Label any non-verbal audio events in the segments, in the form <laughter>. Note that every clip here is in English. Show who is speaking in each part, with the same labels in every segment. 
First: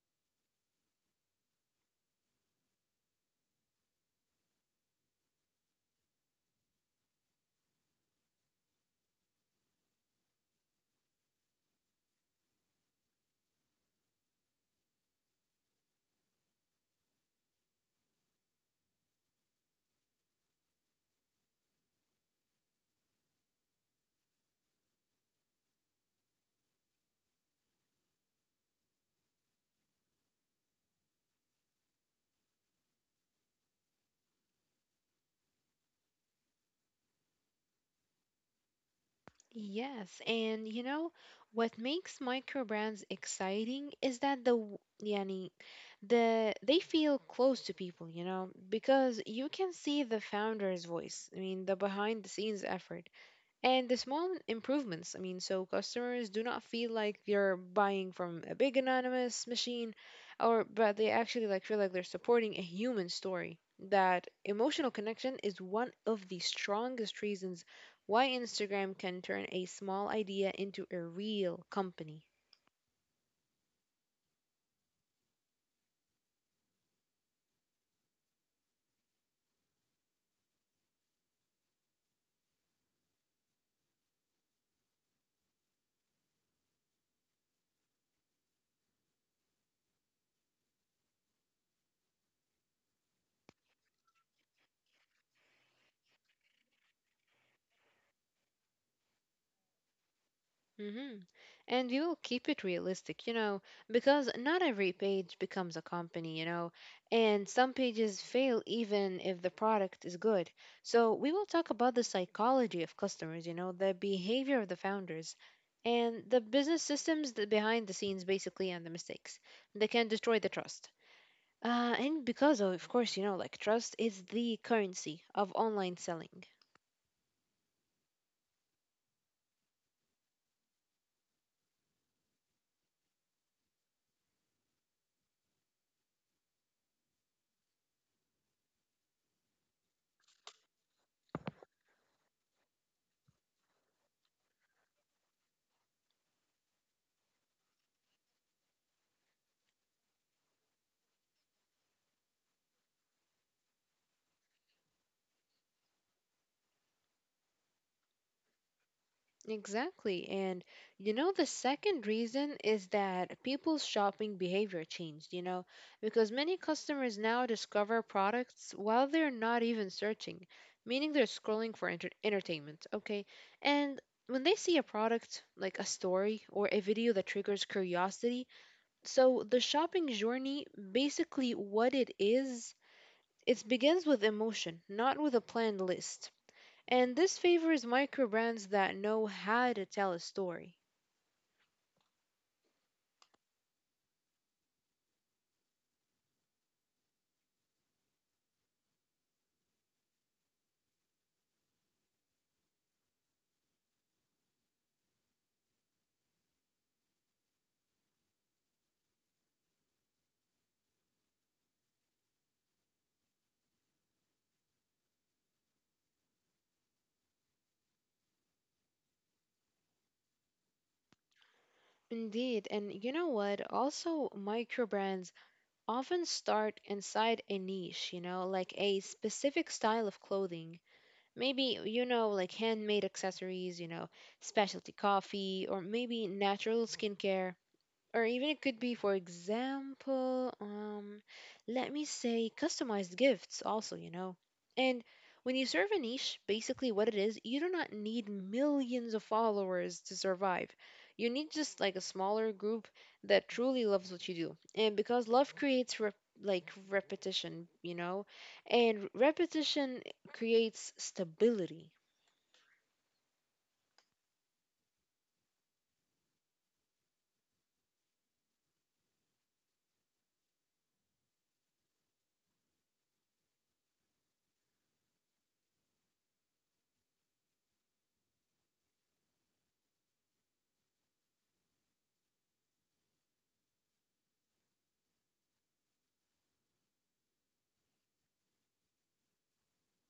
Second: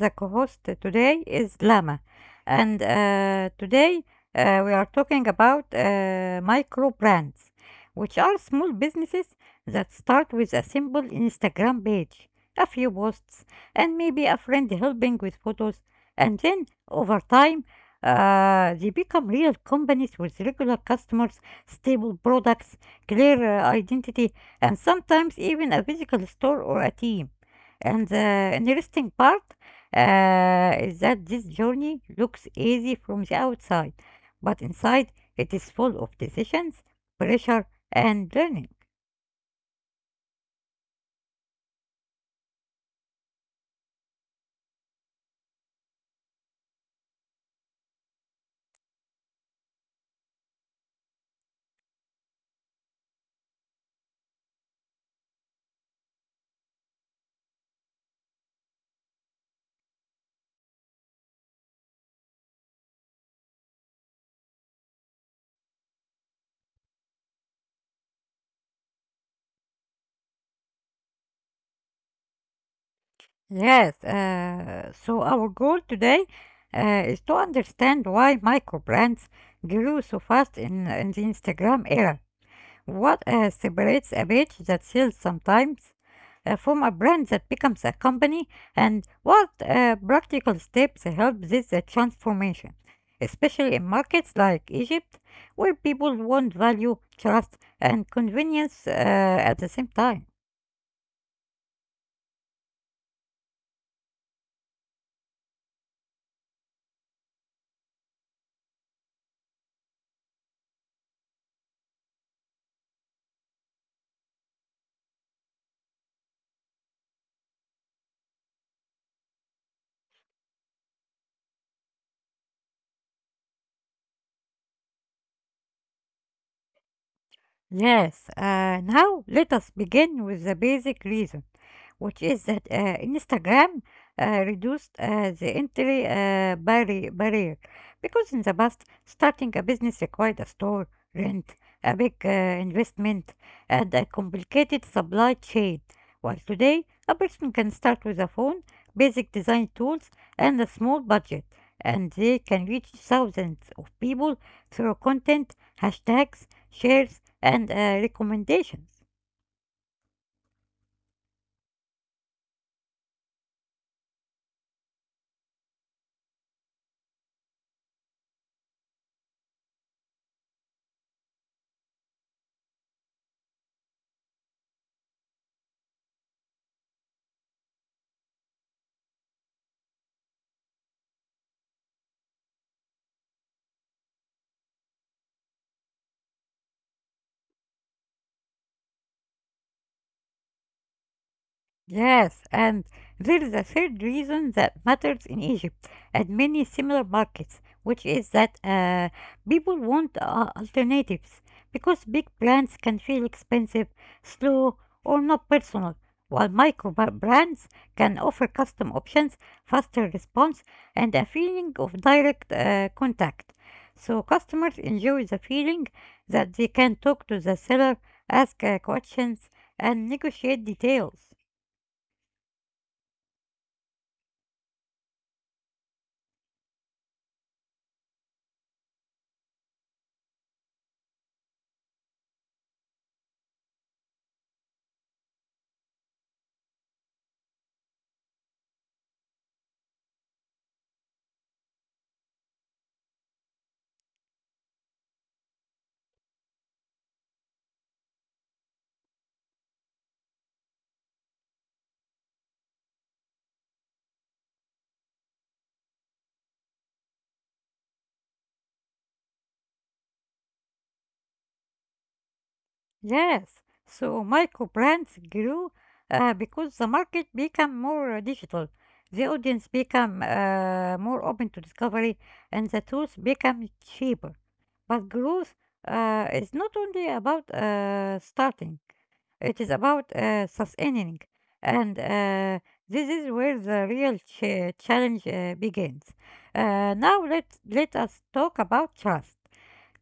Speaker 1: the co host today is Lama. And today we are talking about micro brands, which are small businesses that start with a simple Instagram page, a few posts, and maybe a friend helping with photos. And then over time, they become real companies with regular customers, stable products, clear identity, and sometimes even a physical store or a team. And the interesting part is that this journey looks easy from the outside, but inside it is full of decisions, pressure, and learning.
Speaker 2: Yes, and you know what makes micro brands exciting is that the w- yani the they feel close to people, you know, because you can see the founder's voice. I mean, the behind the scenes effort, and the small improvements. I mean, so customers do not feel like they're buying from a big anonymous machine or but they actually like feel like they're supporting a human story. That emotional connection is one of the strongest reasons why Instagram can turn a small idea into a real company.
Speaker 1: Yes, so our goal today is to understand why micro brands grew so fast in the Instagram era. What separates a page that sells sometimes from a brand that becomes a company, and what practical steps help this transformation, especially in markets like Egypt, where people want value, trust, and convenience at the same time?
Speaker 2: hmm And we will keep it realistic, you know, because not every page becomes a company, you know, and some pages fail even if the product is good. So we will talk about the psychology of customers, you know, the behavior of the founders, and the business systems that behind the scenes, basically, and the mistakes that can destroy the trust. And because, of course, you know, like trust is the currency of online selling.
Speaker 1: Yes, now let us begin with the basic reason, which is that Instagram reduced the entry barrier, because in the past, starting a business required a store, rent, a big investment, and a complicated supply chain. While today, a person can start with a phone, basic design tools, and a small budget, and they can reach thousands of people through content, hashtags, shares, and recommendations.
Speaker 2: Exactly. And you know, the second reason is that people's shopping behavior changed, you know, because many customers now discover products while they're not even searching, meaning they're scrolling for entertainment, okay? And when they see a product, like a story or a video that triggers curiosity, so the shopping journey, basically what it is, it begins with emotion, not with a planned list. And this favors micro brands that know how to tell a story.
Speaker 1: Yes, and there is a third reason that matters in Egypt and many similar markets, which is that people want alternatives, because big brands can feel expensive, slow, or not personal, while brands can offer custom options, faster response, and a feeling of direct contact. So customers enjoy the feeling that they can talk to the seller, ask questions, and negotiate details.
Speaker 2: Indeed, and you know what? Also, micro brands often start inside a niche, you know, like a specific style of clothing. Maybe, you know, like handmade accessories, you know, specialty coffee, or maybe natural skincare, or even it could be, for example, let me say customized gifts also, you know. And when you serve a niche, basically what it is, you do not need millions of followers to survive. You need just like a smaller group that truly loves what you do. And because love creates like repetition, you know, and repetition creates stability.
Speaker 1: Yes, so micro brands grew because the market became more digital, the audience became more open to discovery, and the tools become cheaper. But growth is not only about starting; it is about sustaining, and this is where the real challenge begins. Now let us talk about trust,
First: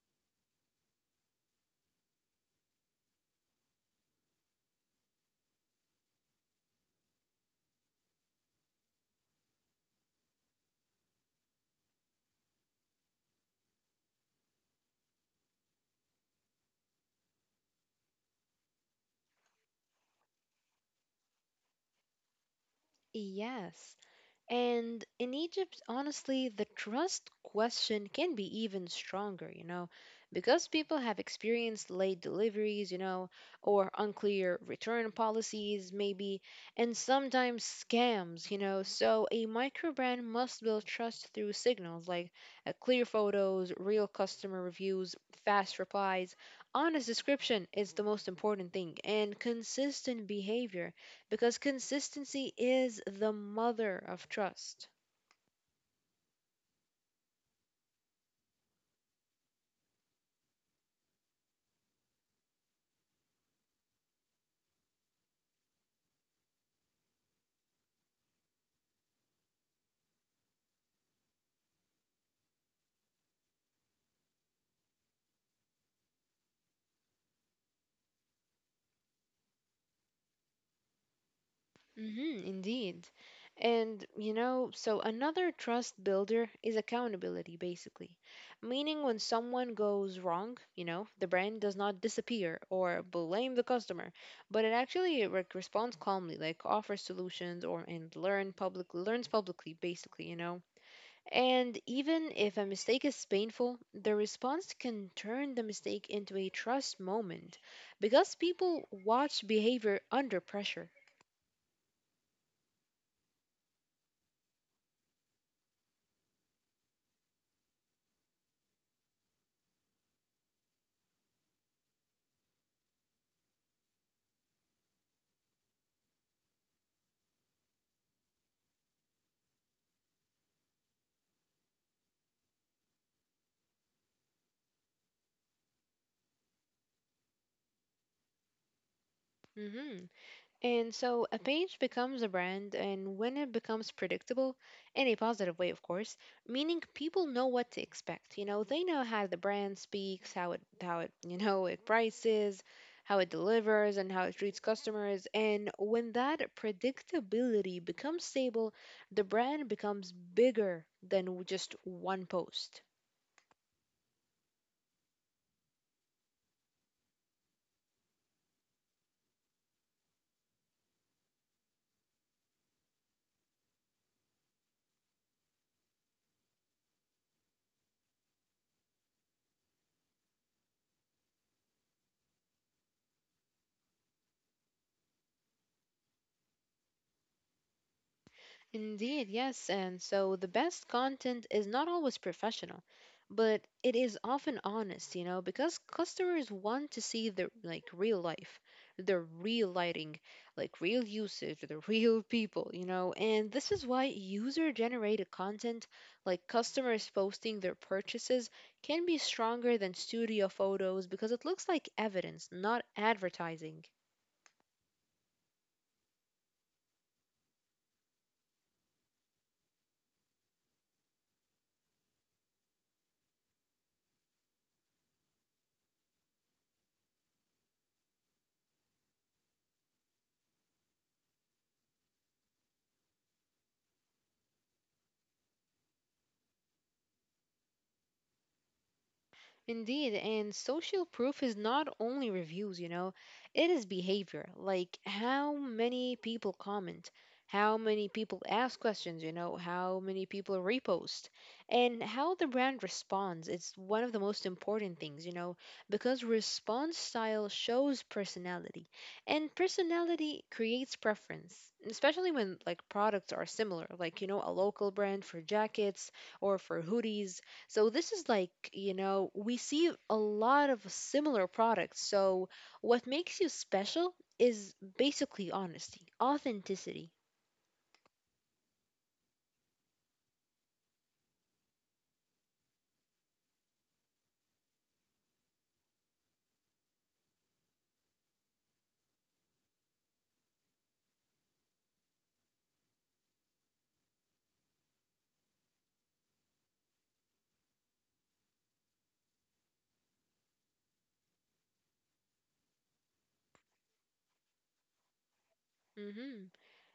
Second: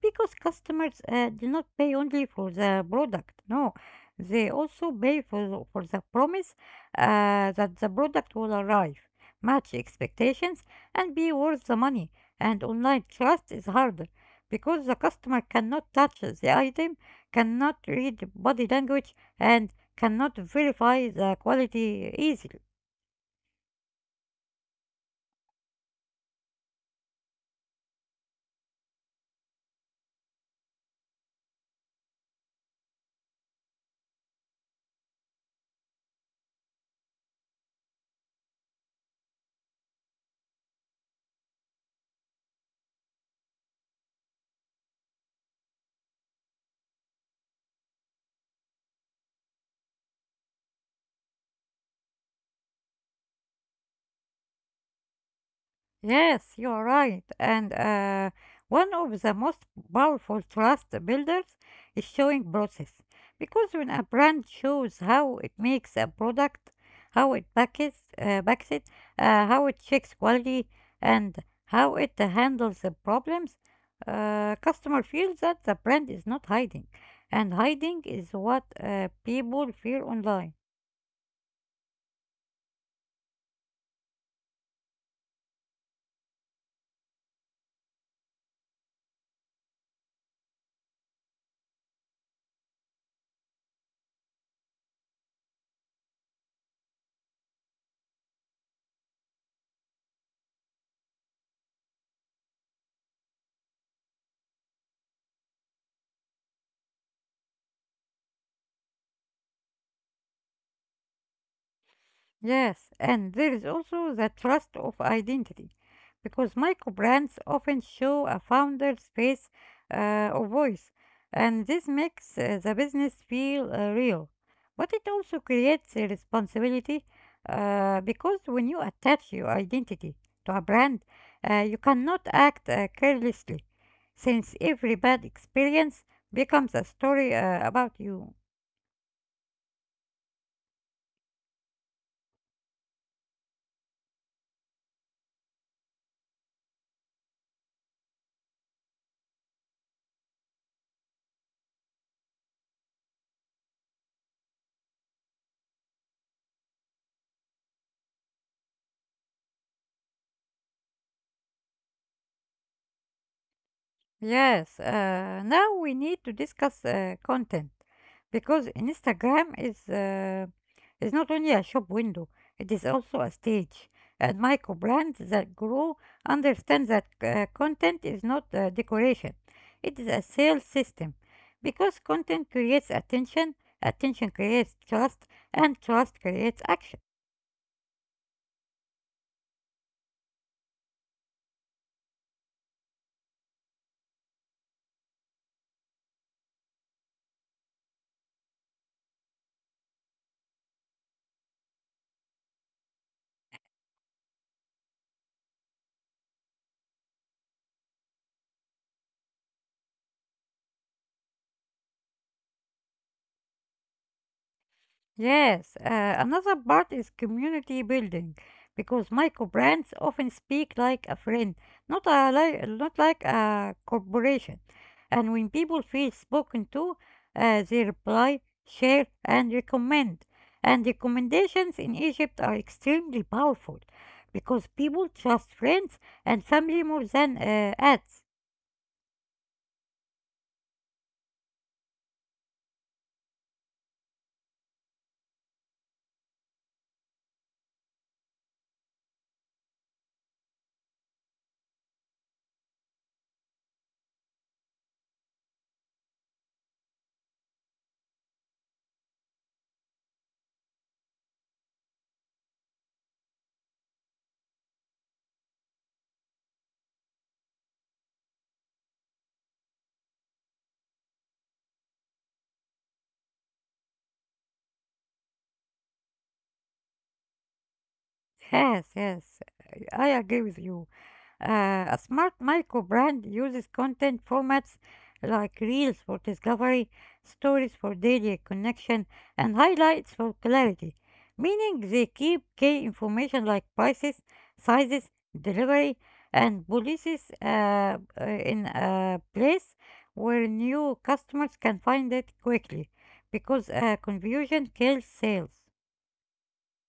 Speaker 1: because customers do not pay only for the product. No, they also pay for the promise that the product will arrive, match expectations, and be worth the money. And online trust is harder because the customer cannot touch the item, cannot read body language, and cannot verify the quality easily.
Speaker 2: Yes. And in Egypt, honestly, the trust question can be even stronger, you know, because people have experienced late deliveries, you know, or unclear return policies, maybe, and sometimes scams, you know. So a microbrand must build trust through signals like clear photos, real customer reviews, fast replies. Honest description is the most important thing, and consistent behavior, because consistency is the mother of trust.
Speaker 1: Yes, you are right. And one of the most powerful trust builders is showing process. Because when a brand shows how it makes a product, packs it, how it checks quality, and how it handles the problems, customer feels that the brand is not hiding. And hiding is what people fear online.
Speaker 2: Indeed. And, you know, so another trust builder is accountability, basically. Meaning, when someone goes wrong, you know, the brand does not disappear or blame the customer, but it actually like responds calmly, like offers solutions or and learn public learns publicly, basically, you know. And even if a mistake is painful, the response can turn the mistake into a trust moment because people watch behavior under pressure.
Speaker 1: Yes, and there is also the trust of identity, because micro brands often show a founder's face or voice, and this makes the business feel real. But it also creates a responsibility because when you attach your identity to a brand, you cannot act carelessly, since every bad experience becomes a story about you.
Speaker 2: Mhm. And so a page becomes a brand, and when it becomes predictable, in a positive way, of course, meaning people know what to expect. You know, they know how the brand speaks, how it you know, it prices, how it delivers, and how it treats customers. And when that predictability becomes stable, the brand becomes bigger than just one post.
Speaker 1: Yes, now we need to discuss content, because Instagram is not only a shop window, it is also a stage. And micro brands that grow understand that content is not decoration, it is a sales system. Because content creates attention, attention creates trust, and trust creates action.
Speaker 2: Indeed, yes. And so the best content is not always professional, but it is often honest, you know, because customers want to see the like real life, the real lighting, like real usage, the <laughs> real people, you know. And this is why user-generated content, like customers posting their purchases, can be stronger than studio photos because it looks like evidence, not advertising.
Speaker 1: Yes, another part is community building, because micro brands often speak like a friend, not like a corporation. And when people feel spoken to, they reply, share, and recommend. And recommendations in Egypt are extremely powerful because people trust friends and family more than ads.
Speaker 2: Indeed, and social proof is not only reviews, you know, it is behavior, like how many people comment, how many people ask questions, you know, how many people repost, and how the brand responds. It's one of the most important things, you know, because response style shows personality, and personality creates preference, especially when like products are similar, like, you know, a local brand for jackets or for hoodies. So this is like, you know, we see a lot of similar products. So what makes you special is basically honesty, authenticity.
Speaker 1: Yes, yes, I agree with you. A smart micro brand uses content formats like reels for discovery, stories for daily connection, and highlights for clarity, meaning they keep key information like prices, sizes, delivery, and policies in a place where new customers can find it quickly, because confusion kills sales.
Speaker 2: hmm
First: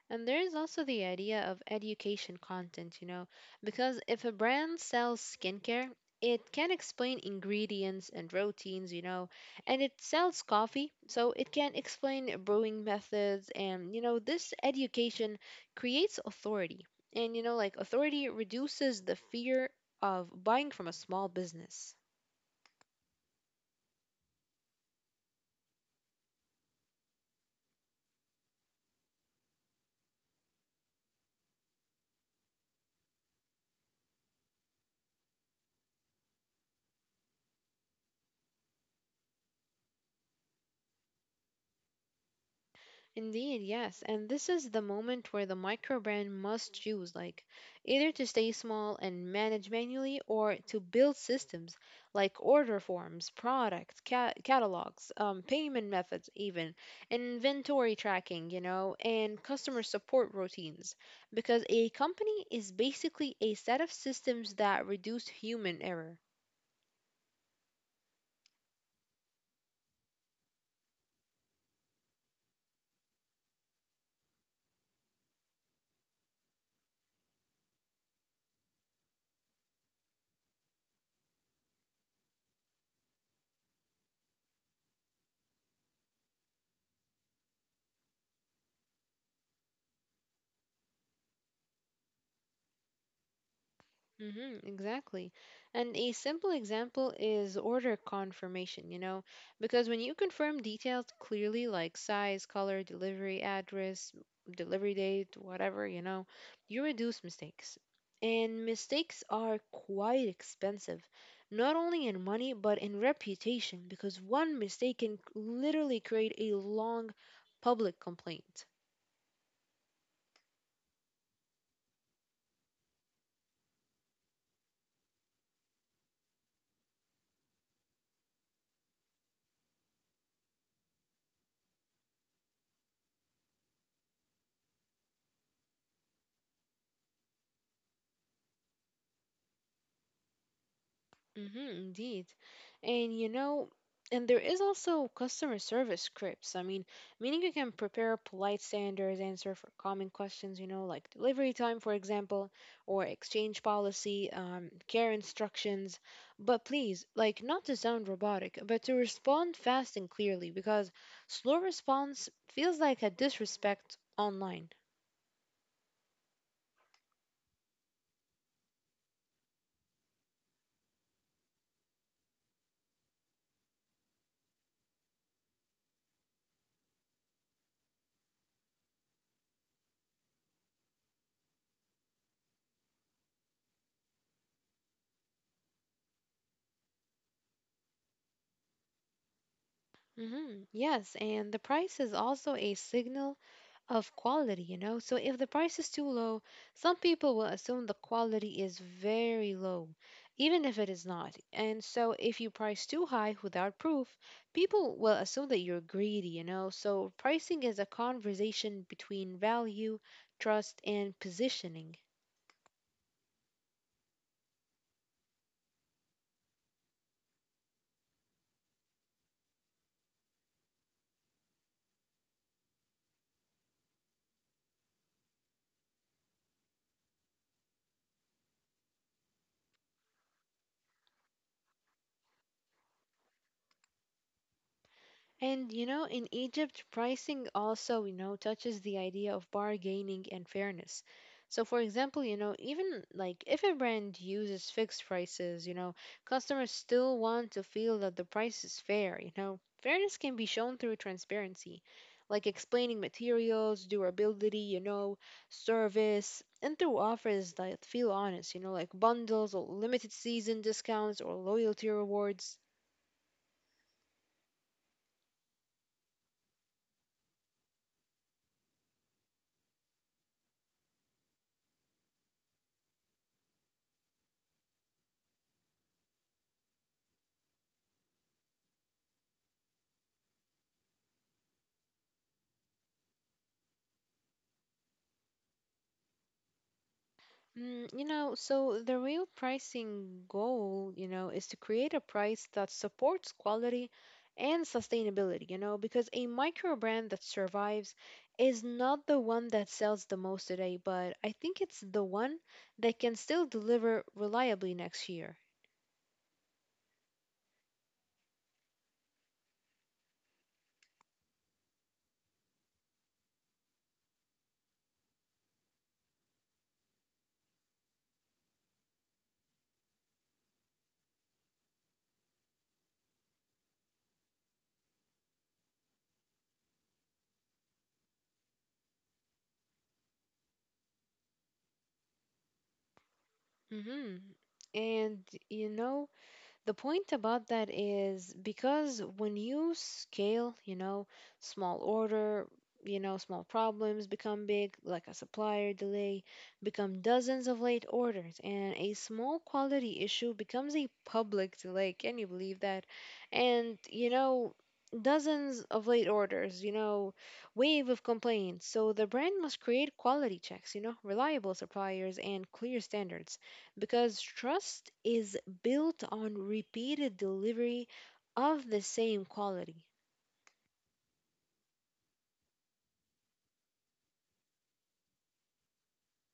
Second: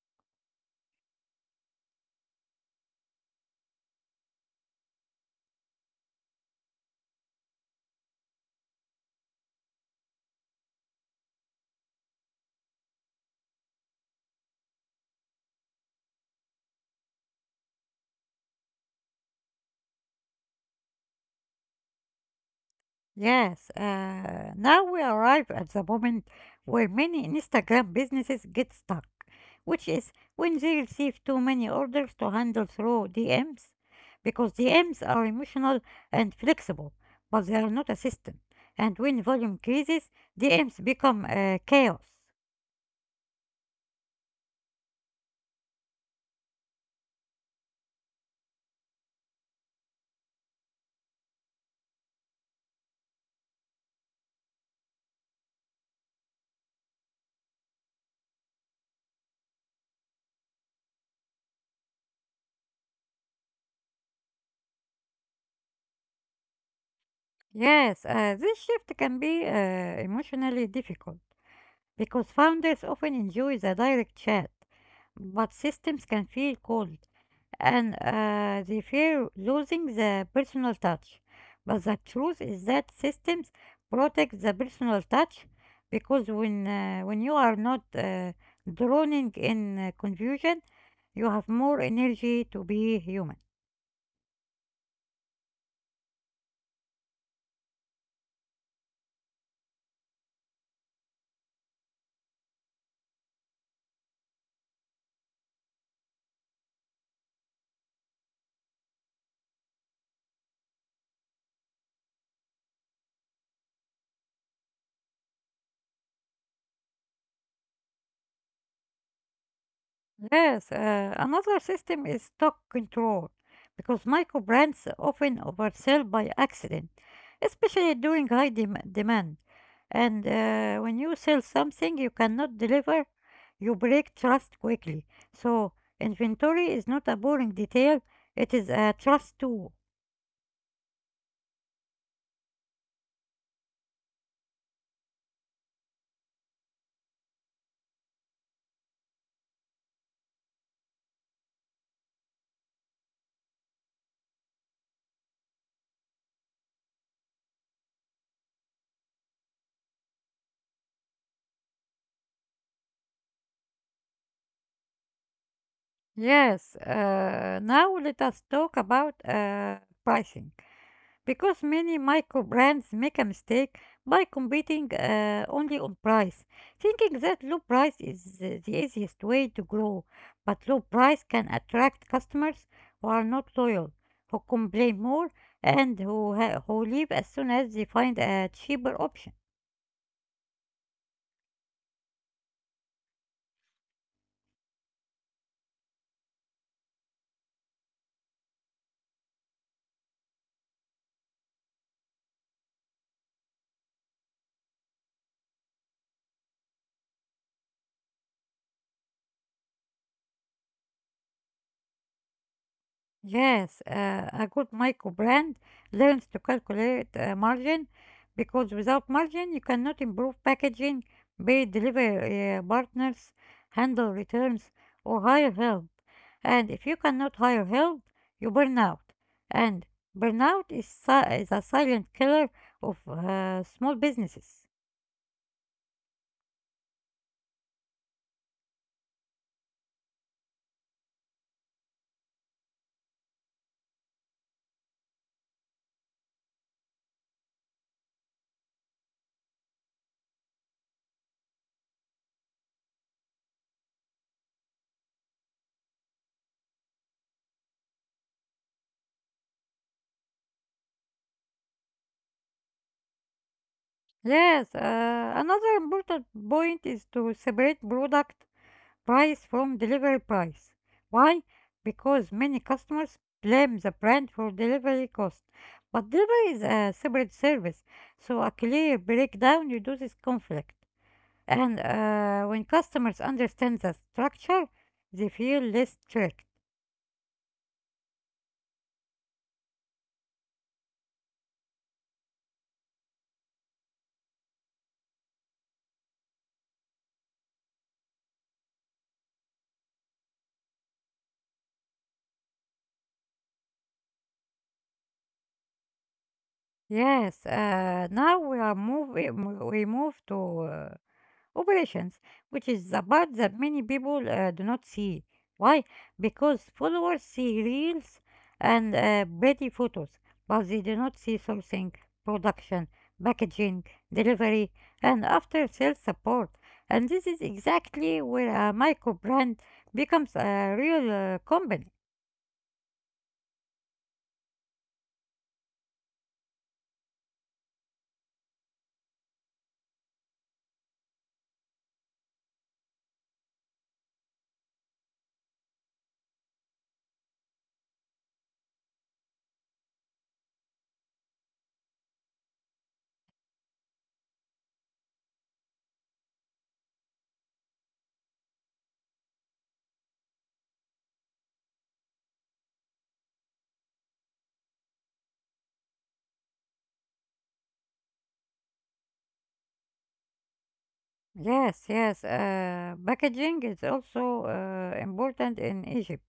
Speaker 2: And there is also the idea of education content, you know, because if a brand sells skincare, it can explain ingredients and routines, you know, and it sells coffee, so it can explain brewing methods. And, you know, this education creates authority. And, you know, like authority reduces the fear of buying from a small business.
Speaker 1: Yes, now we arrive at the moment where many Instagram businesses get stuck, which is when they receive too many orders to handle through DMs, because DMs are emotional and flexible, but they are not a system. And when volume increases, DMs become chaos.
Speaker 2: Indeed, yes. And this is the moment where the micro brand must choose, like either to stay small and manage manually, or to build systems like order forms, product catalogs, payment methods, even inventory tracking, you know, and customer support routines. Because a company is basically a set of systems that reduce human error.
Speaker 1: Yes, this shift can be emotionally difficult because founders often enjoy the direct chat, but systems can feel cold and they fear losing the personal touch. But the truth is that systems protect the personal touch because when you are not drowning in confusion, you have more energy to be human.
Speaker 2: Mm-hmm, exactly. And a simple example is order confirmation, you know, because when you confirm details clearly like size, color, delivery address, delivery date, whatever, you know, you reduce mistakes. And mistakes are quite expensive, not only in money, but in reputation, because one mistake can literally create a long public complaint.
Speaker 1: Yes, another system is stock control, because micro brands often oversell by accident, especially during high demand. And when you sell something you cannot deliver, you break trust quickly. So, inventory is not a boring detail, it is a trust tool.
Speaker 2: Mm-hmm, indeed. And you know, and there is also customer service scripts. I mean, meaning you can prepare polite standards, answer for common questions, you know, like delivery time, for example, or exchange policy, care instructions. But please, like, not to sound robotic, but to respond fast and clearly, because slow response feels like a disrespect online.
Speaker 1: Yes, now let us talk about pricing, because many micro brands make a mistake by competing only on price, thinking that low price is the easiest way to grow. But low price can attract customers who are not loyal, who complain more, and who leave as soon as they find a cheaper option.
Speaker 2: Mm-hmm, yes, and the price is also a signal of quality, you know? So if the price is too low, some people will assume the quality is very low, even if it is not. And so if you price too high without proof, people will assume that you're greedy, you know? So pricing is a conversation between value, trust, and positioning.
Speaker 1: Yes, a good micro brand learns to calculate margin, because without margin, you cannot improve packaging, pay delivery partners, handle returns, or hire help. And if you cannot hire help, you burn out. And is a silent killer of small businesses.
Speaker 2: And you know, in Egypt, pricing also, you know, touches the idea of bargaining and fairness. So, for example, you know, even like if a brand uses fixed prices, you know, customers still want to feel that the price is fair, you know. Fairness can be shown through transparency, like explaining materials, durability, you know, service, and through offers that feel honest, you know, like bundles or limited season discounts or loyalty rewards.
Speaker 1: Yes, another important point is to separate product price from delivery price. Why? Because many customers blame the brand for delivery cost. But delivery is a separate service, so a clear breakdown reduces conflict. And when customers understand the structure, they feel less tricked.
Speaker 2: Mm, you know, so the real pricing goal, you know, is to create a price that supports quality and sustainability, you know, because a micro brand that survives is not the one that sells the most today, but I think it's the one that can still deliver reliably next year.
Speaker 1: Yes, now we are move we move to operations, which is the part that many people do not see. Why? Because followers see reels and pretty photos, but they do not see sourcing, production, packaging, delivery, and after sales support. And this is exactly where a micro brand becomes a real company.
Speaker 2: hmm And, you know, the point about that is because when you scale, you know, small order, you know, small problems become big, like a supplier delay, become dozens of late orders, and a small quality issue becomes a public delay. Can you believe that? And, you know, dozens of late orders, you know, wave of complaints. So the brand must create quality checks, you know, reliable suppliers and clear standards, because trust is built on repeated delivery of the same quality.
Speaker 1: Yes, yes. Packaging is also important in Egypt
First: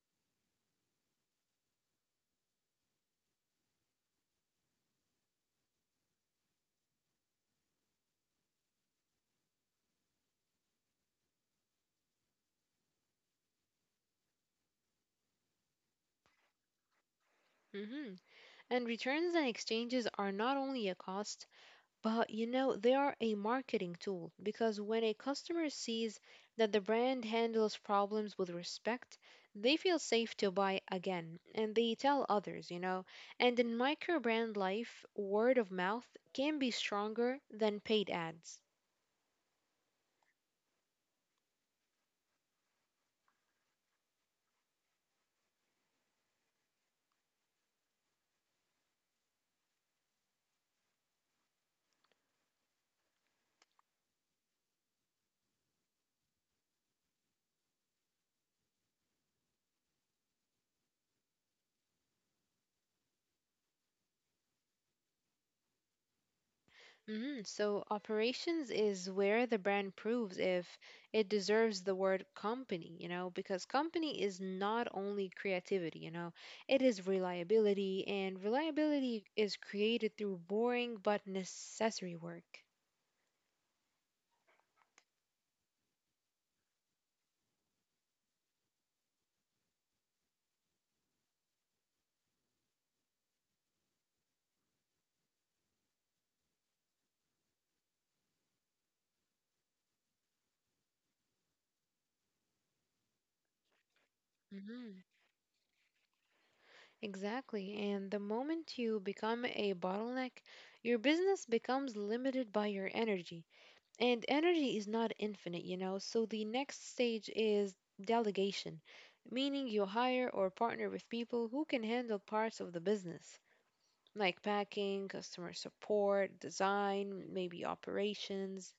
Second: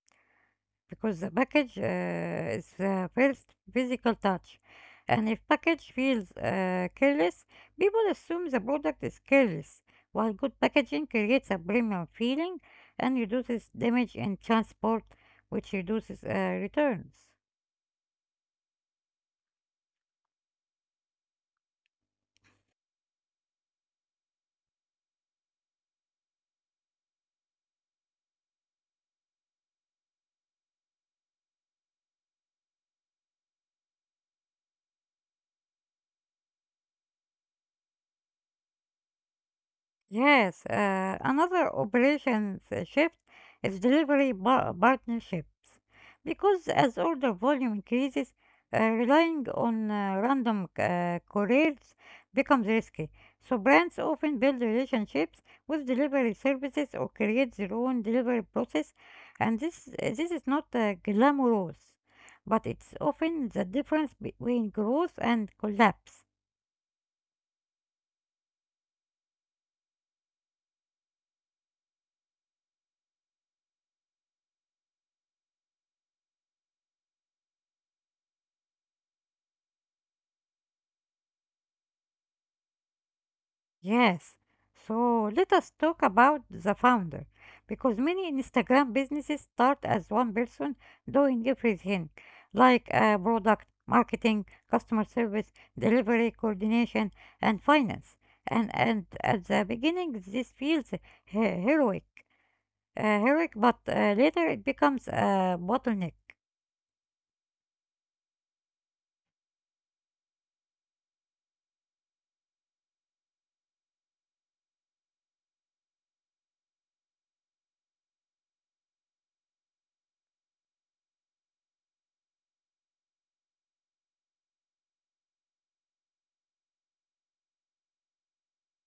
Speaker 1: because the package is the first physical touch. And if package feels careless, people assume the product is careless, while good packaging creates a premium feeling and reduces damage in transport, which reduces returns.
Speaker 2: Mhm. And returns and exchanges are not only a cost, but you know, they are a marketing tool because when a customer sees that the brand handles problems with respect, they feel safe to buy again and they tell others, you know. And in micro brand life, word of mouth can be stronger than paid ads.
Speaker 1: Yes, another operations shift is delivery partnerships. Because as order volume increases, relying on random couriers becomes risky. So brands often build relationships with delivery services or create their own delivery process, and this is not glamorous, but it's often the difference between growth and collapse.
Speaker 2: Mhm. So operations is where the brand proves if it deserves the word company, you know, because company is not only creativity, you know, it is reliability, and reliability is created through boring but necessary work.
Speaker 1: Yes. So let us talk about the founder, because many Instagram businesses start as one person doing everything like product, marketing, customer service, delivery coordination, and finance. And at the beginning, this feels he- heroic, heroic, but later it
Speaker 2: hmm
Speaker 1: becomes a bottleneck.
Speaker 2: Exactly. And the moment you become a bottleneck, your business becomes limited by your energy. And energy is not infinite, you know, so the next stage is delegation, meaning you hire or partner with people who can handle parts of the business, like packing, customer support, design, maybe operations.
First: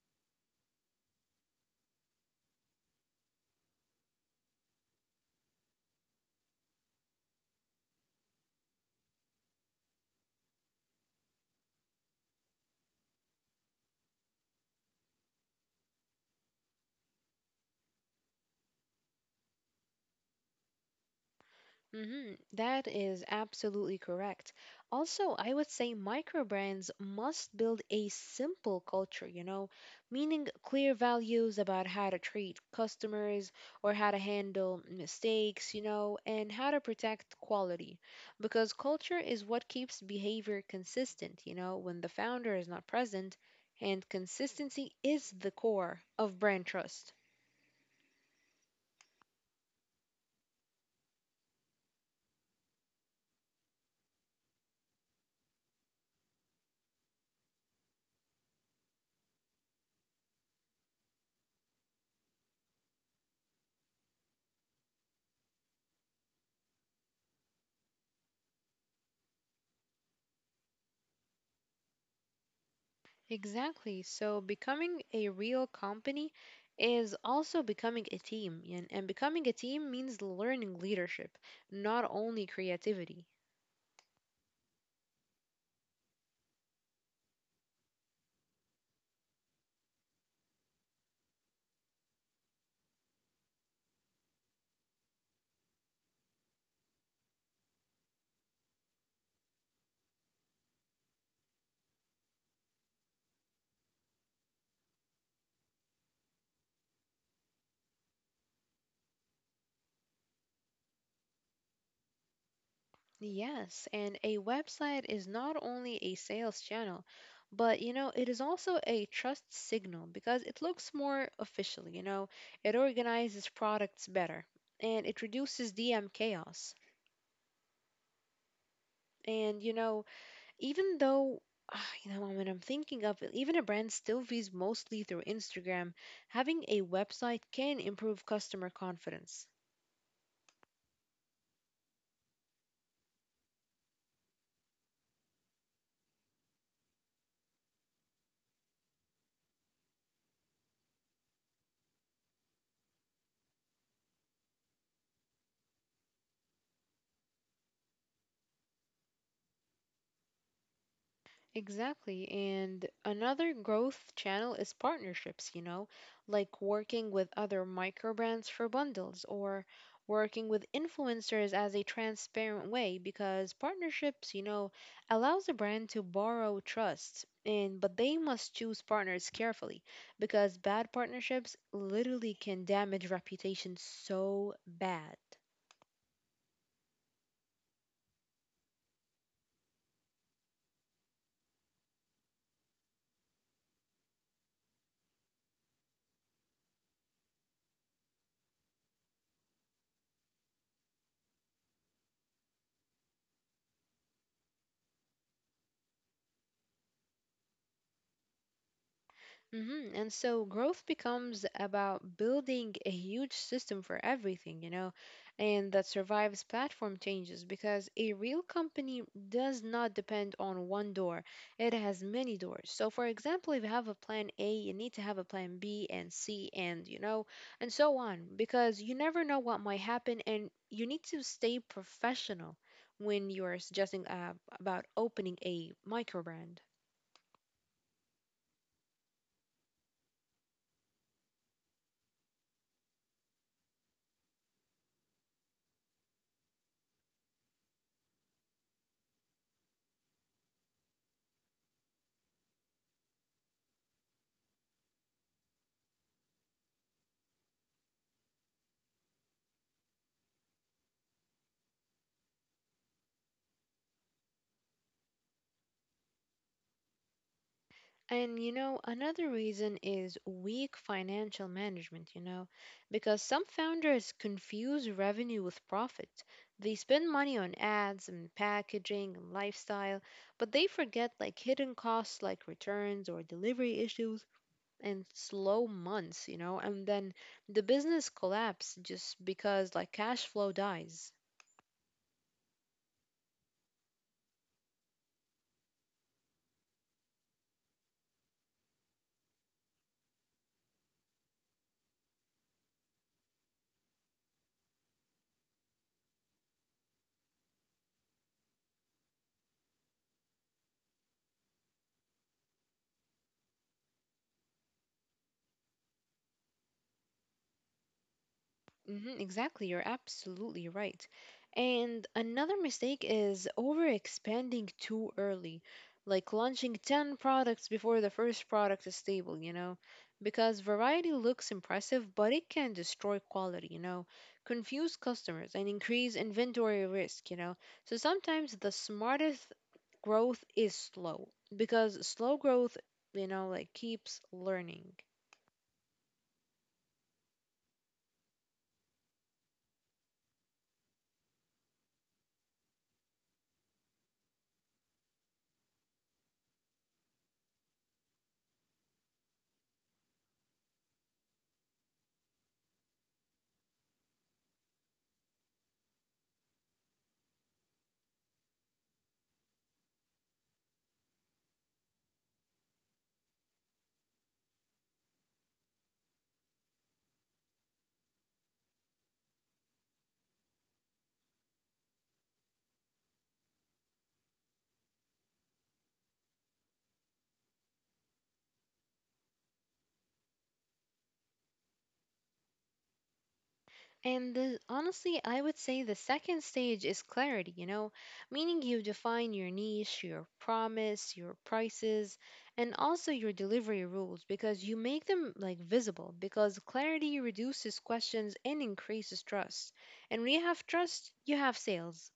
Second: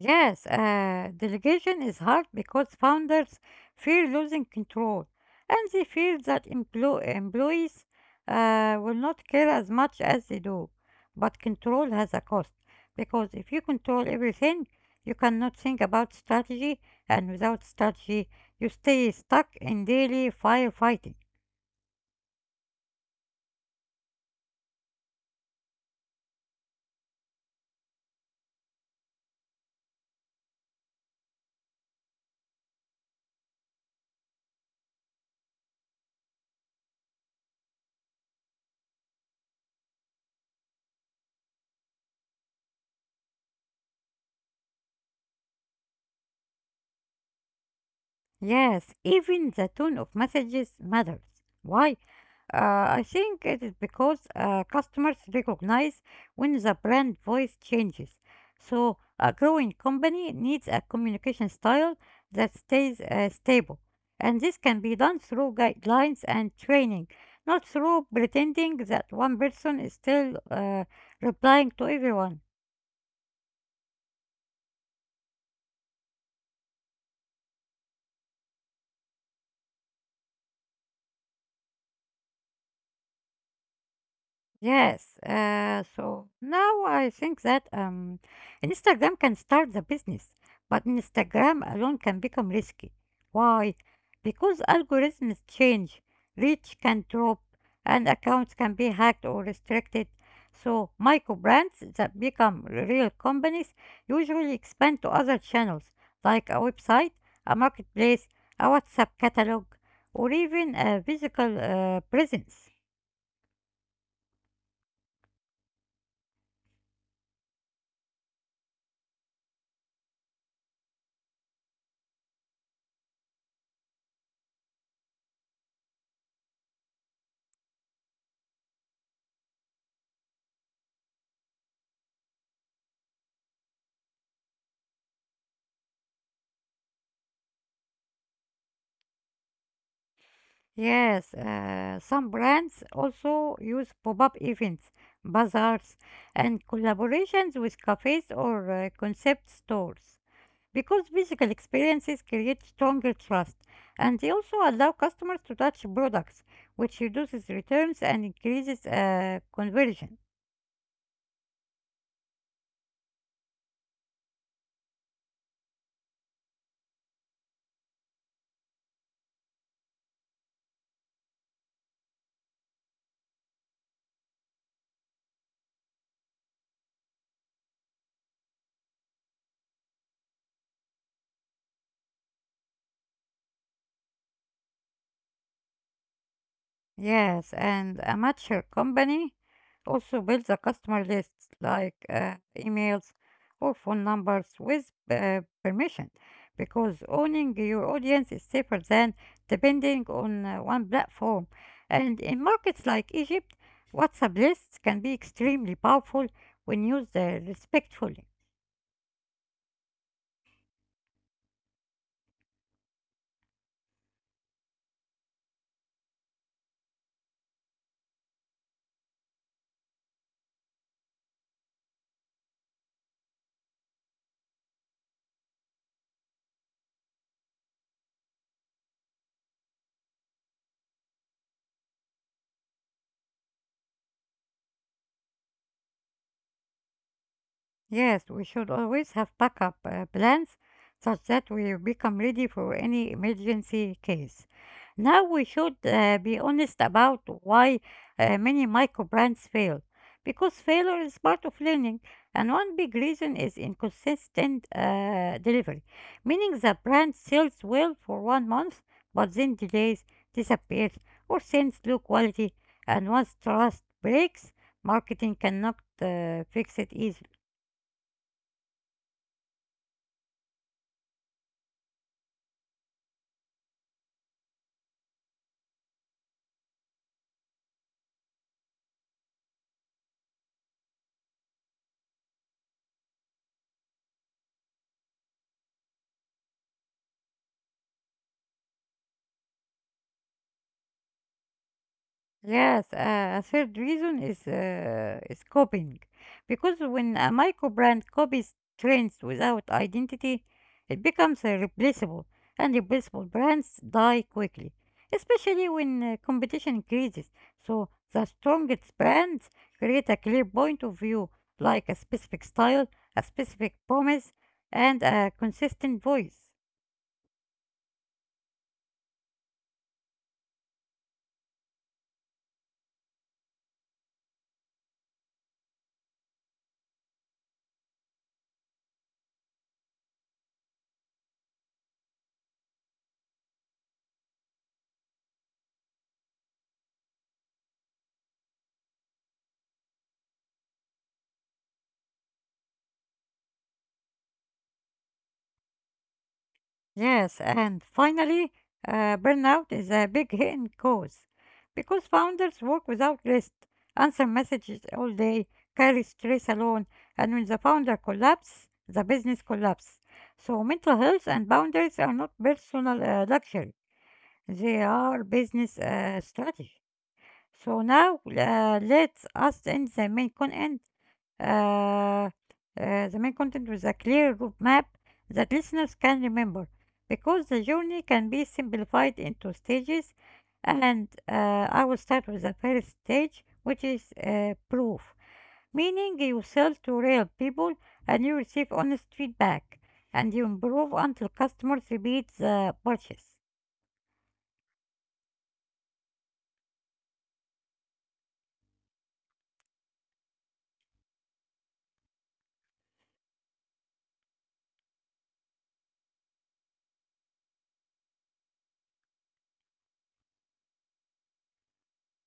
Speaker 1: Yes, delegation is hard because founders fear losing control and they fear that employees will not care as much as they do. But control has a cost because if you control everything, you cannot think about strategy, and without strategy, you stay stuck in daily firefighting.
Speaker 2: Mhm. That is absolutely correct. Also, I would say microbrands must build a simple culture, you know, meaning clear values about how to treat customers or how to handle mistakes, you know, and how to protect quality. Because culture is what keeps behavior consistent, you know, when the founder is not present, and consistency is the core of brand trust.
Speaker 1: Yes, even the tone of messages matters. Why? I think it is because customers recognize when the brand voice changes. So, a growing company needs a communication style that stays stable. And this can be done through guidelines and training, not through pretending that one person is still replying to everyone.
Speaker 2: Exactly. So becoming a real company is also becoming a team. And becoming a team means learning leadership, not only creativity.
Speaker 1: Yes. So now I think that Instagram can start the business, but Instagram alone can become risky. Why? Because algorithms change, reach can drop, and accounts can be hacked or restricted. So micro brands that become real companies usually expand to other channels like a website, a marketplace, a WhatsApp catalog, or even a physical presence.
Speaker 2: Yes, and a website is not only a sales channel, but you know, it is also a trust signal because it looks more official, you know, it organizes products better and it reduces DM chaos. And you know, even though, ah, you know, when I'm thinking of it, even a brand still views mostly through Instagram, having a website can improve customer confidence.
Speaker 1: Yes, some brands also use pop-up events, bazaars, and collaborations with cafes or concept stores, because physical experiences create stronger trust and they also allow customers to touch products, which reduces returns and increases conversion.
Speaker 2: Exactly. And another growth channel is partnerships, like working with other microbrands for bundles or working with influencers as a transparent way because partnerships, allows a brand to borrow trust and but they must choose partners carefully because bad partnerships literally can damage reputation so bad.
Speaker 1: Yes, and a mature company also builds a customer list like emails or phone numbers with permission, because owning your audience is safer than depending on one platform. And in markets like Egypt, WhatsApp lists can be extremely powerful when used respectfully.
Speaker 2: And so growth becomes about building a huge system for everything, and that survives platform changes because a real company does not depend on one door, it has many doors. So, for example, if you have a plan A, you need to have a plan B and C, and so on, because you never know what might happen, and you need to stay professional when you are suggesting about opening a micro brand.
Speaker 1: Yes, we should always have backup plans such that we become ready for any emergency case. Now we should be honest about why many micro brands fail, because failure is part of learning, and one big reason is inconsistent delivery, meaning the brand sells well for 1 month but then delays, disappears, or sends low quality, and once trust breaks, marketing cannot fix it easily.
Speaker 2: Another reason is weak financial management, because some founders confuse revenue with profit. They spend money on ads and packaging and lifestyle, but they forget like hidden costs like returns or delivery issues and slow months, and then the business collapse just because like cash flow dies.
Speaker 1: Yes, a third reason is copying, because when a micro brand copies trends without identity, it becomes replaceable, and replaceable brands die quickly, especially when competition increases. So the strongest brands create a clear point of view, like a specific style, a specific promise, and a consistent voice.
Speaker 2: Mhm, exactly, you're absolutely right. And another mistake is overexpanding too early, like launching 10 products before the first product is stable. Because variety looks impressive, but it can destroy quality. Confuse customers and increase inventory risk. So sometimes the smartest growth is slow because slow growth, like keeps learning.
Speaker 1: Yes, and finally, burnout is a big hidden cause because founders work without rest, answer messages all day, carry stress alone, and when the founder collapses, the business collapses. So, mental health and boundaries are not personal luxury, they are business strategy. So, now let us end uh, uh, the main content with a clear route map that listeners can remember, because the journey can be simplified into stages, and I will start with the first stage, which is proof, meaning you sell to real people, and you receive honest feedback, and you improve until customers repeat the purchase.
Speaker 2: And the, honestly, I would say the second stage is clarity, meaning you define your niche, your promise, your prices, and also your delivery rules because you make them like visible because clarity reduces questions and increases trust. And when you have trust, you have sales.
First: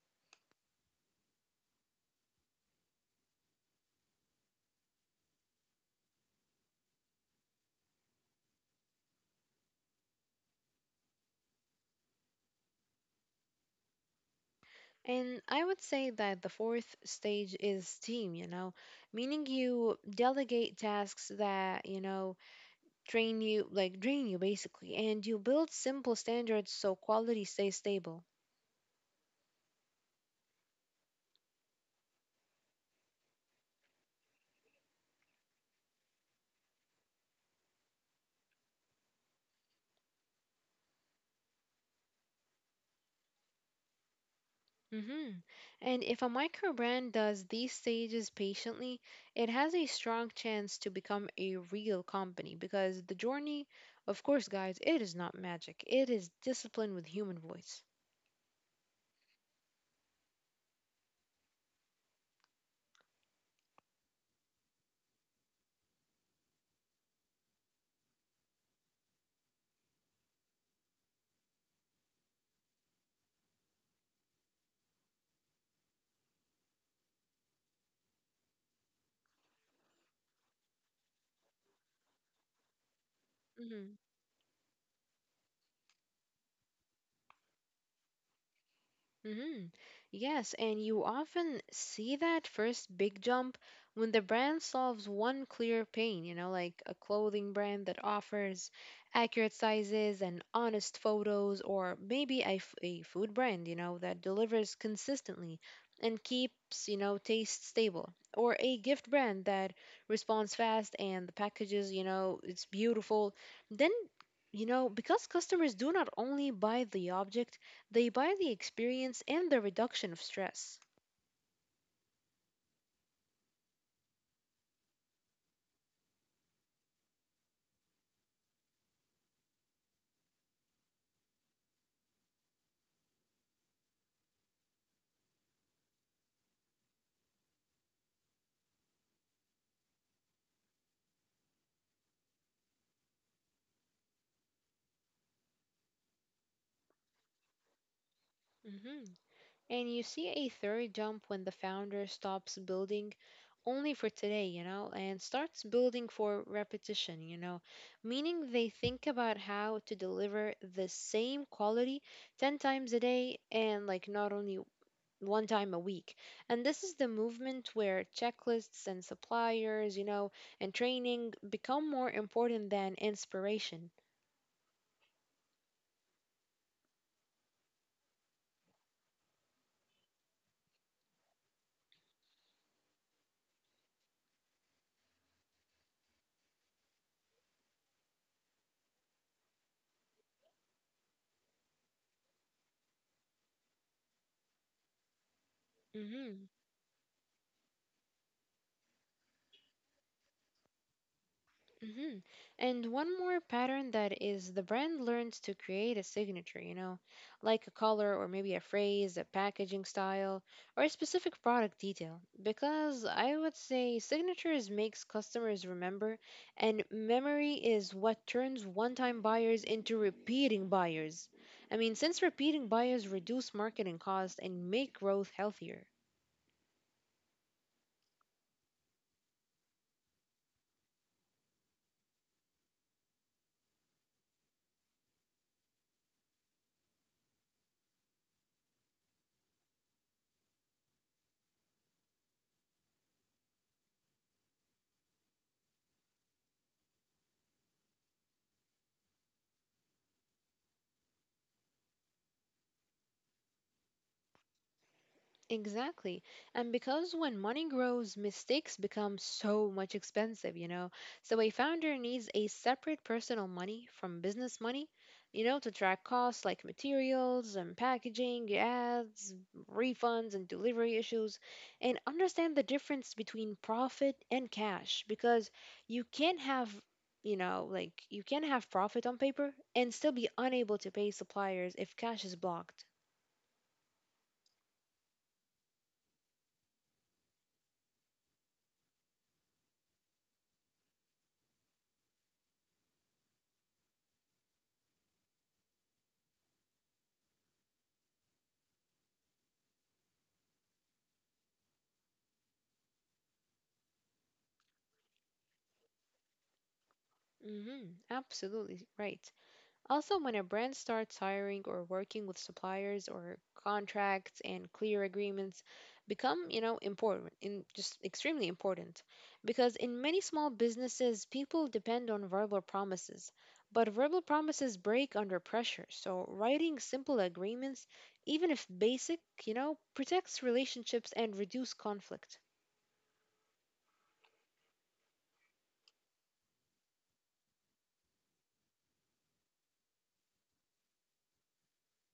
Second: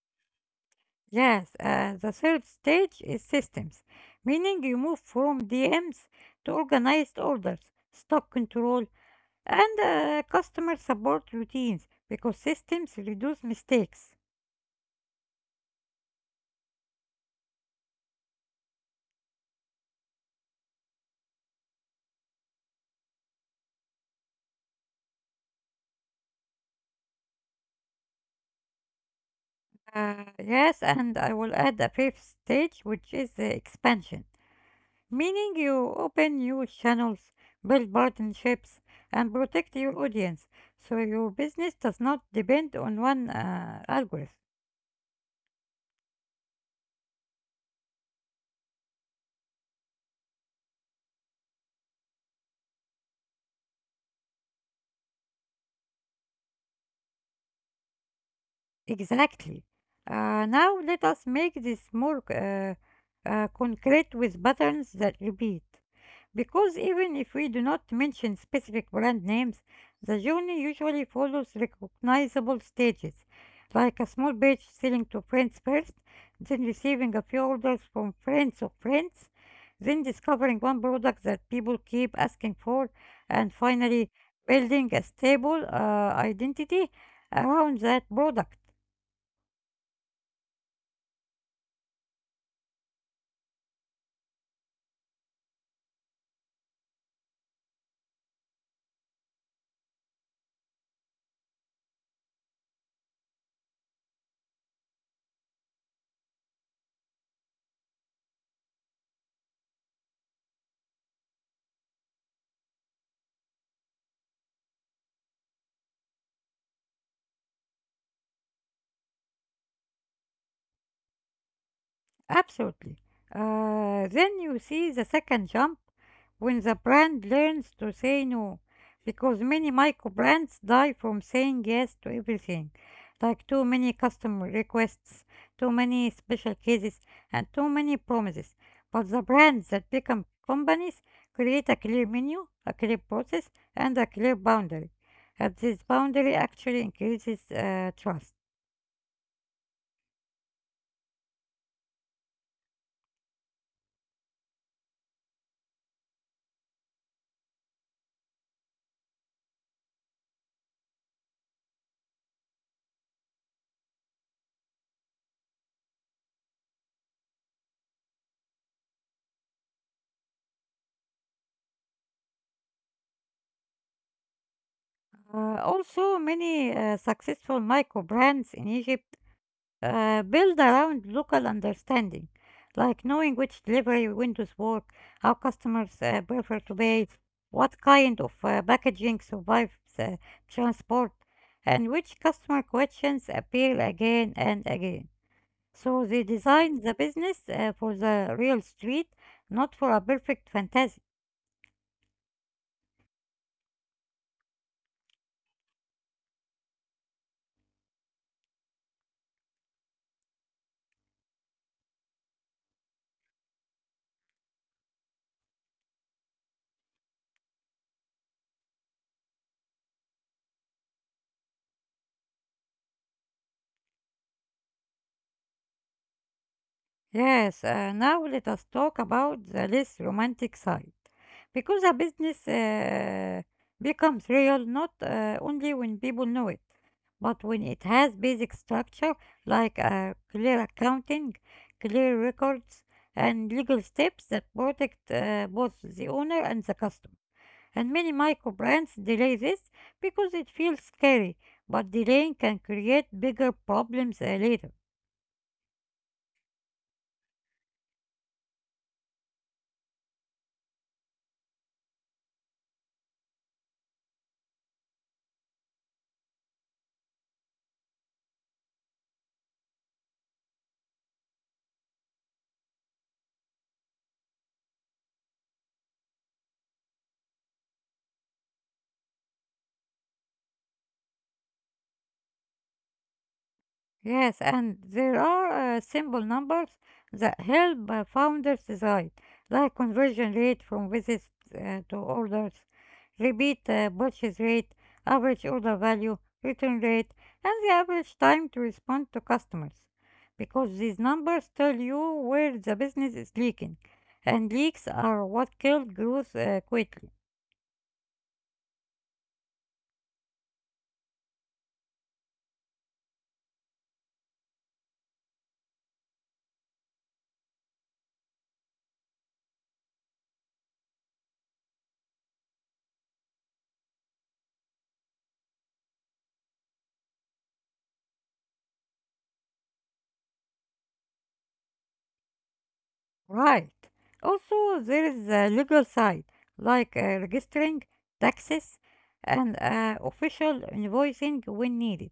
Speaker 1: Yes, the third stage is systems, meaning you move from DMs to organized orders, stock control, and customer support routines, because systems reduce mistakes.
Speaker 2: And I would say that the fourth stage is team, meaning you delegate tasks that Train you like drain you basically, and you build simple standards so quality stays stable.
Speaker 1: Yes, and I will add a fifth stage, which is the expansion, meaning you open new channels, build partnerships, and protect your audience so your business does not depend on one algorithm.
Speaker 2: hmm and if a micro brand does these stages patiently, it has a strong chance to become a real company because the journey, of course, guys, it is not magic, it is discipline with human voice.
Speaker 1: Exactly. Now let us make this more concrete with patterns that repeat. Because even if we do not mention specific brand names, the journey usually follows recognizable stages, like a small batch selling to friends first, then receiving a few orders from friends of friends, then discovering one product that people keep asking for, and finally building a stable identity around that product.
Speaker 2: hmm Yes, and you often see that first big jump when the brand solves one clear pain, like a clothing brand that offers accurate sizes and honest photos, or maybe a food brand, that delivers consistently and keeps, taste stable, or a gift brand that responds fast and the packages, it's beautiful. Then, because customers do not only buy the object, they buy the experience and the reduction of stress.
Speaker 1: Absolutely. Then you see the second jump when the brand learns to say no, because many micro brands die from saying yes to everything, like too many customer requests, too many special cases, and too many promises. But the brands that become companies create a clear menu, a clear process, and a clear boundary. And this boundary actually increases trust.
Speaker 2: hmm And you see a third jump when the founder stops building only for today, and starts building for repetition, meaning they think about how to deliver the same quality 10 times a day and like not only one time a week. And this is the movement where checklists and suppliers, and training become more important than inspiration.
Speaker 1: Also, many successful micro brands in Egypt build around local understanding, like knowing which delivery windows work, how customers prefer to pay, what kind of packaging survives transport, and which customer questions appear again and again. So they
Speaker 2: Mhm.
Speaker 1: designed the business for the real street, not for a perfect fantasy.
Speaker 2: hmm And one more pattern that is the brand learns to create a signature, like a color or maybe a phrase, a packaging style, or a specific product detail. Because I would say signatures makes customers remember, and memory is what turns one-time buyers into repeating buyers. I mean, since repeating buyers reduce marketing costs and make growth healthier.
Speaker 1: Yes, now let us talk about the less romantic side. Because a business becomes real not only when people know it, but when it has basic structure like clear accounting, clear records, and legal steps that protect both the owner and the customer. And many micro brands delay this because it feels scary, but delaying can create bigger problems later.
Speaker 2: Exactly. And because when money grows, mistakes become so much expensive. So a founder needs a separate personal money from business money, to track costs like materials and packaging, ads, refunds and delivery issues, and understand the difference between profit and cash because you can't have You know, like you can have profit on paper and still be unable to pay suppliers if cash is blocked.
Speaker 1: Yes, and there are simple numbers that help founders decide, like conversion rate from visits to orders, repeat purchase rate, average order value, return rate, and the average time to respond to customers. Because these numbers tell you where the business is leaking, and leaks are what killed growth quickly.
Speaker 2: Mm-hmm, absolutely right. Also, when a brand starts hiring or working with suppliers or contracts and clear agreements become, important, in just extremely important, because in many small businesses people depend on verbal promises, but verbal promises break under pressure. So, writing simple agreements, even if basic, protects relationships and reduce conflict.
Speaker 1: Right. Also, there is the legal side, like registering, taxes, and official invoicing when needed.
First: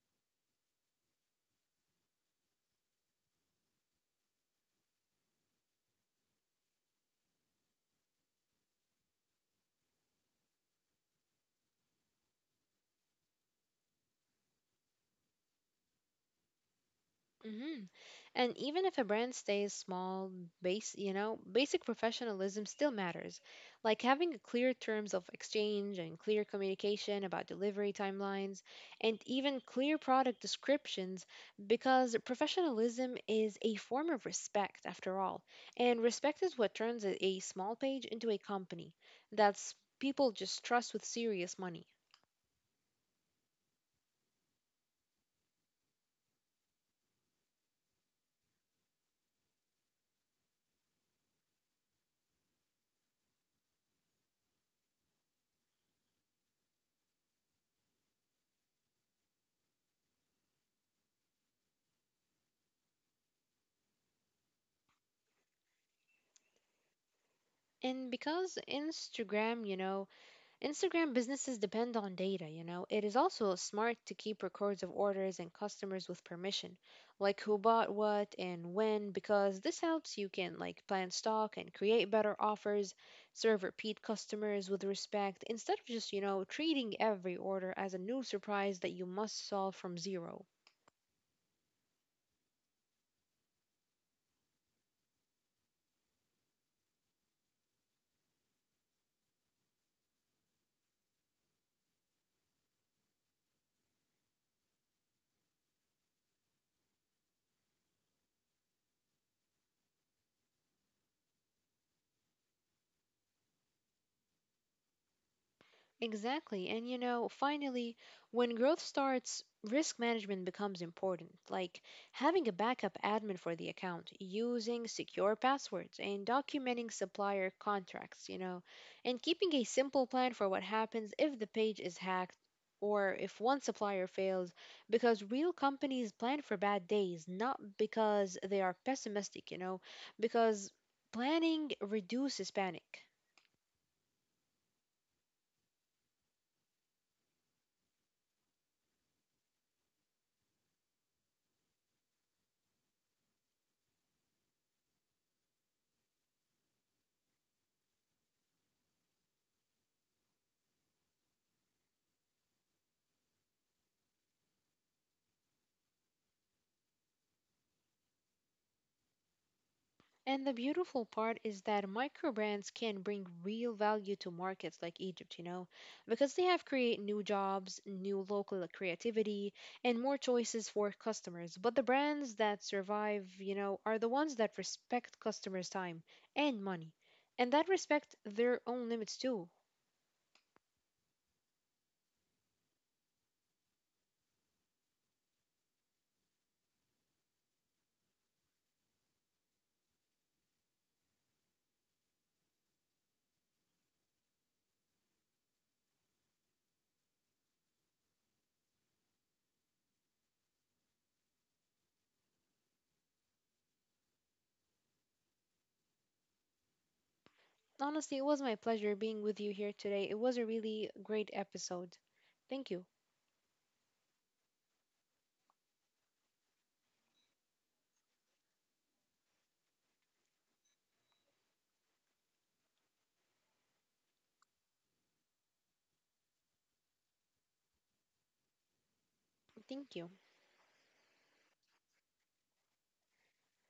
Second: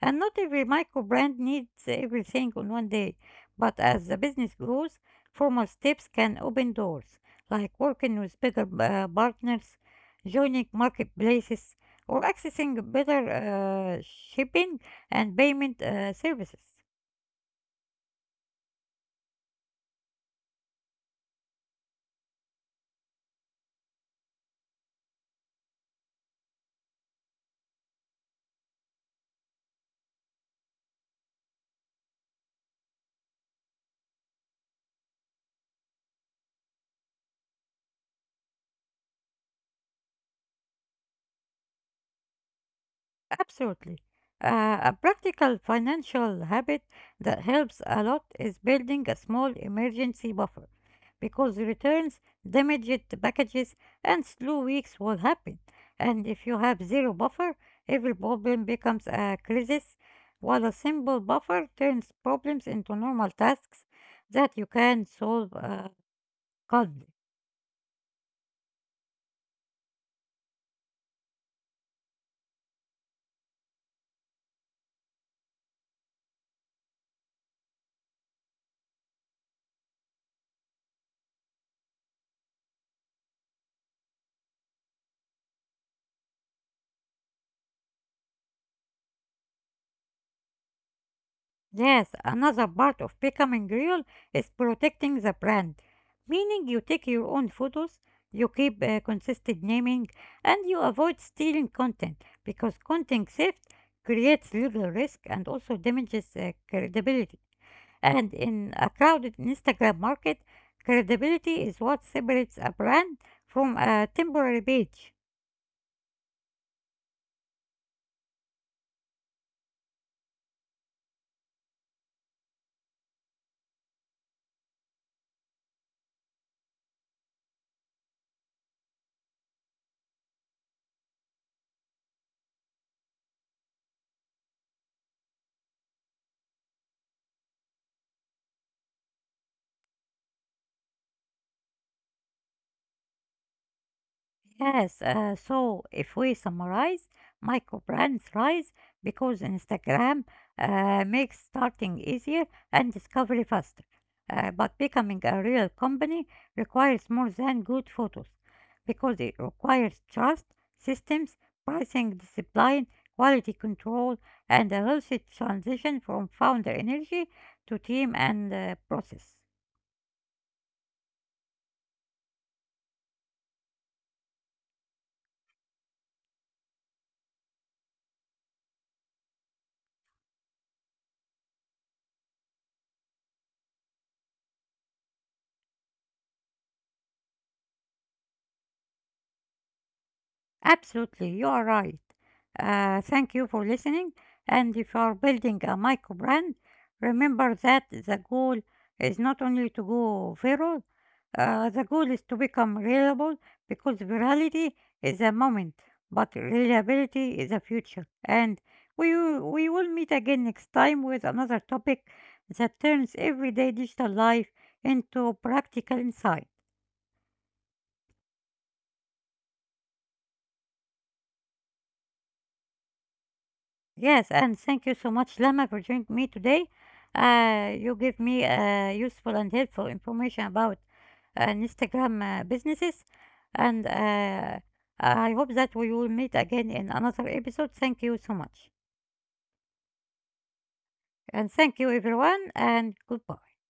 Speaker 1: And not every micro brand needs everything on one day, but as the business grows, formal steps can open doors, like working with bigger partners, joining marketplaces, or accessing better shipping and payment services.
Speaker 2: hmm And even if a brand stays small, basic professionalism still matters. Like having a clear terms of exchange and clear communication about delivery timelines and even clear product descriptions because professionalism is a form of respect after all. And respect is what turns a small page into a company that's people just trust with serious money.
Speaker 1: Absolutely. A practical financial habit that helps a lot is building a small emergency buffer, because returns, damaged packages, and slow weeks will happen. And if you have zero buffer, every problem becomes a crisis, while a simple buffer turns problems into normal tasks that you can solve calmly.
Speaker 2: And because Instagram, Instagram businesses depend on data, It is also smart to keep records of orders and customers with permission, like who bought what and when, because this helps you can like plan stock and create better offers, serve repeat customers with respect instead of just, treating every order as a new surprise that you must solve from zero.
Speaker 1: Yes, another part of becoming real is protecting the brand, meaning you take your own photos, you keep consistent naming, and you avoid stealing content, because content theft creates legal risk and also damages credibility. And in a crowded Instagram market, credibility is what separates a brand from a temporary page.
Speaker 2: Exactly. And you know, finally, when growth starts, risk management becomes important, like having a backup admin for the account, using secure passwords, and documenting supplier contracts, and keeping a simple plan for what happens if the page is hacked or if one supplier fails, because real companies plan for bad days, not because they are pessimistic, because planning reduces panic.
Speaker 1: Yes, so if we summarize, micro brands rise because Instagram makes starting easier and discovery faster. But becoming a real company requires more than good photos, because it requires trust, systems, pricing discipline, quality control, and a healthy transition from founder energy to team and process.
Speaker 2: And the beautiful part is that micro brands can bring real value to markets like Egypt, because they have create new jobs, new local creativity, and more choices for customers. But the brands that survive, are the ones that respect customers' time and money, and that respect their own limits too.
Speaker 1: Absolutely, you are right. Thank you for listening. And if you are building a micro brand, remember that the goal is not only to go viral, the goal is to become reliable, because virality is a moment, but reliability is a future. And we will meet again next time with another topic that turns everyday digital life into practical insight.
Speaker 2: Honestly, it was my pleasure being with you here today. It was a really great episode. Thank you.
Speaker 1: Yes, and thank you so much, Lama, for joining me today. You give me useful and helpful information about Instagram businesses, and I hope that we will meet again in another episode. Thank you so much,
Speaker 2: Thank you.
Speaker 1: and thank you, everyone, and goodbye.